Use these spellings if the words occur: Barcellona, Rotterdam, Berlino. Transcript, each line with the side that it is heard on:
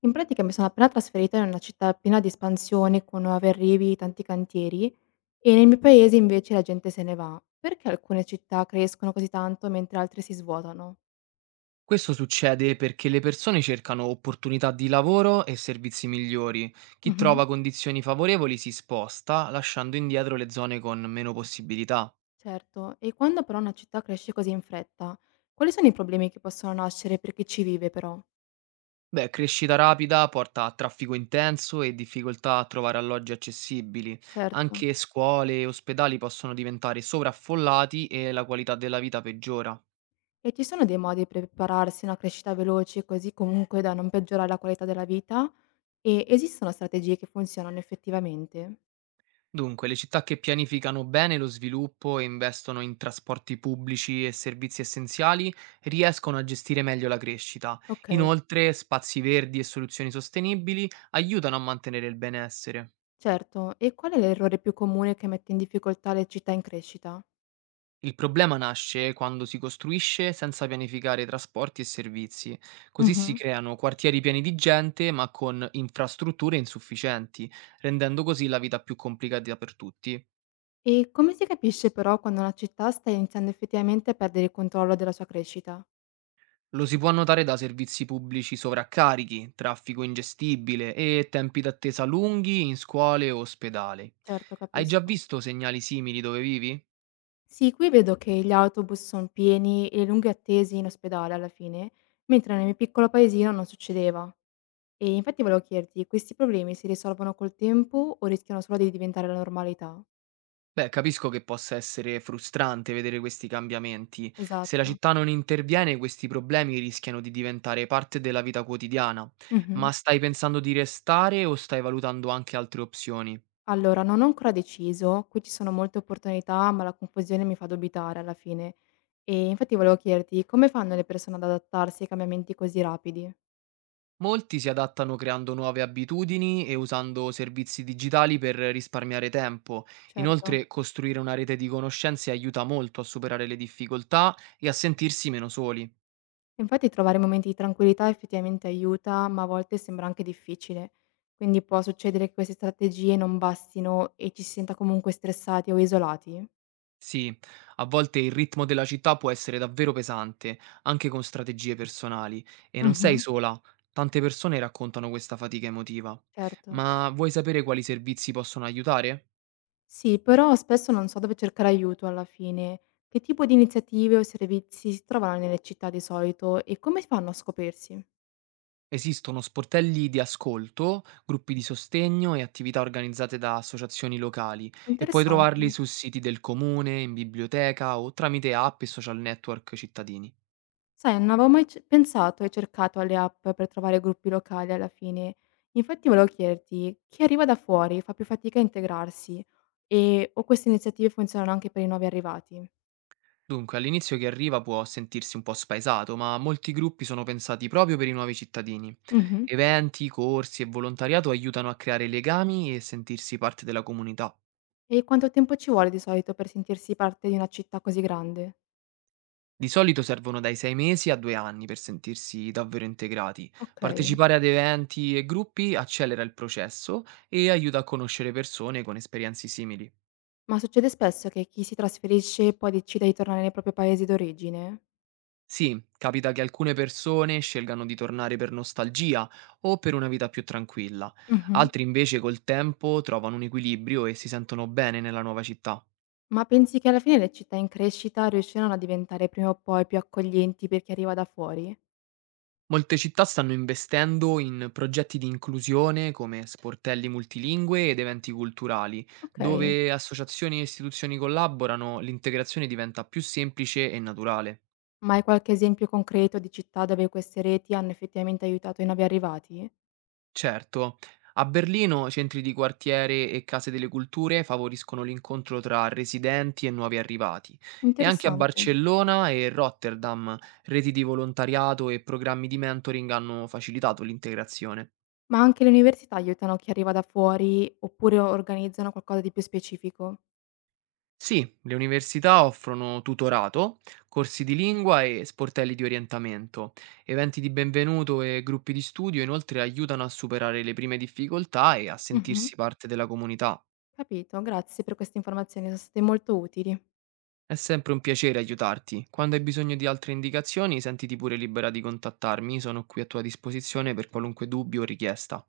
left: In pratica mi sono appena trasferita in una città piena di espansione, con nuovi arrivi, tanti cantieri, e nei miei paesi invece la gente se ne va. Perché alcune città crescono così tanto mentre altre si svuotano?
right: Questo succede perché le persone cercano opportunità di lavoro e servizi migliori. Chi
left: Mhm.
right: trova condizioni favorevoli si sposta, lasciando indietro le zone con meno possibilità.
left: Certo, e quando però una città cresce così in fretta, quali sono i problemi che possono nascere per chi ci vive però?
right: Beh, crescita rapida porta a traffico intenso e difficoltà a trovare alloggi accessibili.
left: Certo.
right: Anche scuole e ospedali possono diventare sovraffollati e la qualità della vita peggiora.
left: E ci sono dei modi per prepararsi a una crescita veloce così comunque da non peggiorare la qualità della vita? E esistono strategie che funzionano effettivamente?
right: Dunque, le città che pianificano bene lo sviluppo e investono in trasporti pubblici e servizi essenziali riescono a gestire meglio la crescita.
left: Ok.
right: Inoltre, spazi verdi e soluzioni sostenibili aiutano a mantenere il benessere.
left: Certo, e qual è l'errore più comune che mette in difficoltà le città in crescita?
right: Il problema nasce quando si costruisce senza pianificare trasporti e servizi. Così si
left: Mh-mh.
right: creano quartieri pieni di gente ma con infrastrutture insufficienti, rendendo così la vita più complicata per tutti.
left: E come si capisce però quando una città sta iniziando effettivamente a perdere il controllo della sua crescita?
right: Lo si può notare da servizi pubblici sovraccarichi, traffico ingestibile e tempi d'attesa lunghi in scuole o ospedali.
left: Certo,
right: Hai già
left: capisco.
right: visto segnali simili dove vivi?
left: Sì, qui vedo che gli autobus son pieni e le lunghe attese in ospedale alla fine, mentre nel mio piccolo paesino non succedeva. E infatti volevo chiederti, questi problemi si risolvono col tempo o rischiano solo di diventare la normalità?
right: Beh, capisco che possa essere frustrante vedere questi cambiamenti. Se la
left: Esatto.
right: città non interviene, questi problemi rischiano di diventare parte della vita quotidiana.
left: Mh-mh.
right: Ma stai pensando di restare o stai valutando anche altre opzioni?
left: Allora, non ho ancora deciso, qui ci sono molte opportunità, ma la confusione mi fa dubitare alla fine. E infatti volevo chiederti, come fanno le persone ad adattarsi ai cambiamenti così rapidi?
right: Molti si adattano creando nuove abitudini e usando servizi digitali per risparmiare tempo.
left: Certo.
right: Inoltre, costruire una rete di conoscenze aiuta molto a superare le difficoltà e a sentirsi meno soli.
left: Infatti trovare momenti di tranquillità effettivamente aiuta, ma a volte sembra anche difficile. Quindi può succedere che queste strategie non bastino e ci si senta comunque stressati o isolati?
right: Sì, a volte il ritmo della città può essere davvero pesante, anche con strategie personali, e non sei
left: Mhm,
right: sola. Tante persone raccontano questa fatica emotiva.
left: certo.
right: Ma vuoi sapere quali servizi possono aiutare?
left: Sì, però spesso non so dove cercare aiuto alla fine. Che tipo di iniziative o servizi si trovano nelle città di solito e come fanno a scoprirsi?
right: Esistono sportelli di ascolto, gruppi di sostegno e attività organizzate da associazioni locali e puoi trovarli
left: Interessante.
right: su siti del comune, in biblioteca o tramite app e social network cittadini.
left: Sai, non avevo mai pensato e cercato alle app per trovare gruppi locali alla fine. Infatti volevo chiederti, chi arriva da fuori fa più fatica a integrarsi e o queste iniziative funzionano anche per i nuovi arrivati?
right: Dunque, all'inizio chi arriva può sentirsi un po' spaesato, ma molti gruppi sono pensati proprio per i nuovi cittadini.
left: Mhm.
right: Eventi, corsi e volontariato aiutano a creare legami e sentirsi parte della comunità.
left: E quanto tempo ci vuole di solito per sentirsi parte di una città così grande?
right: Di solito servono dai 6 mesi a 2 anni per sentirsi davvero integrati.
left: Ok.
right: Partecipare ad eventi e gruppi accelera il processo e aiuta a conoscere persone con esperienze simili.
left: Ma succede spesso che chi si trasferisce poi decida di tornare nei propri paesi d'origine?
right: Sì, capita che alcune persone scelgano di tornare per nostalgia o per una vita più tranquilla,
left: Mh-mh.
right: altri invece col tempo trovano un equilibrio e si sentono bene nella nuova città.
left: Ma pensi che alla fine le città in crescita riusciranno a diventare prima o poi più accoglienti per chi arriva da fuori?
right: Molte città stanno investendo in progetti di inclusione come sportelli multilingue ed eventi culturali,
left: Okay.
right: dove associazioni e istituzioni collaborano, l'integrazione diventa più semplice e naturale.
left: Ma hai qualche esempio concreto di città dove queste reti hanno effettivamente aiutato i nuovi arrivati?
right: Certo, a Berlino centri di quartiere e case delle culture favoriscono l'incontro tra residenti e nuovi arrivati e anche a
left: Interessante.
right: Barcellona e Rotterdam reti di volontariato e programmi di mentoring hanno facilitato l'integrazione.
left: Ma anche le università aiutano chi arriva da fuori oppure organizzano qualcosa di più specifico?
right: Sì, le università offrono tutorato, corsi di lingua e sportelli di orientamento. Eventi di benvenuto e gruppi di studio inoltre aiutano a superare le prime difficoltà e a
left: Mh-mh.
right: sentirsi parte della comunità.
left: Capito, grazie per queste informazioni, son state molto utili.
right: È sempre un piacere aiutarti. Quando hai bisogno di altre indicazioni, sentiti pure libera di contattarmi, sono qui a tua disposizione per qualunque dubbio o richiesta.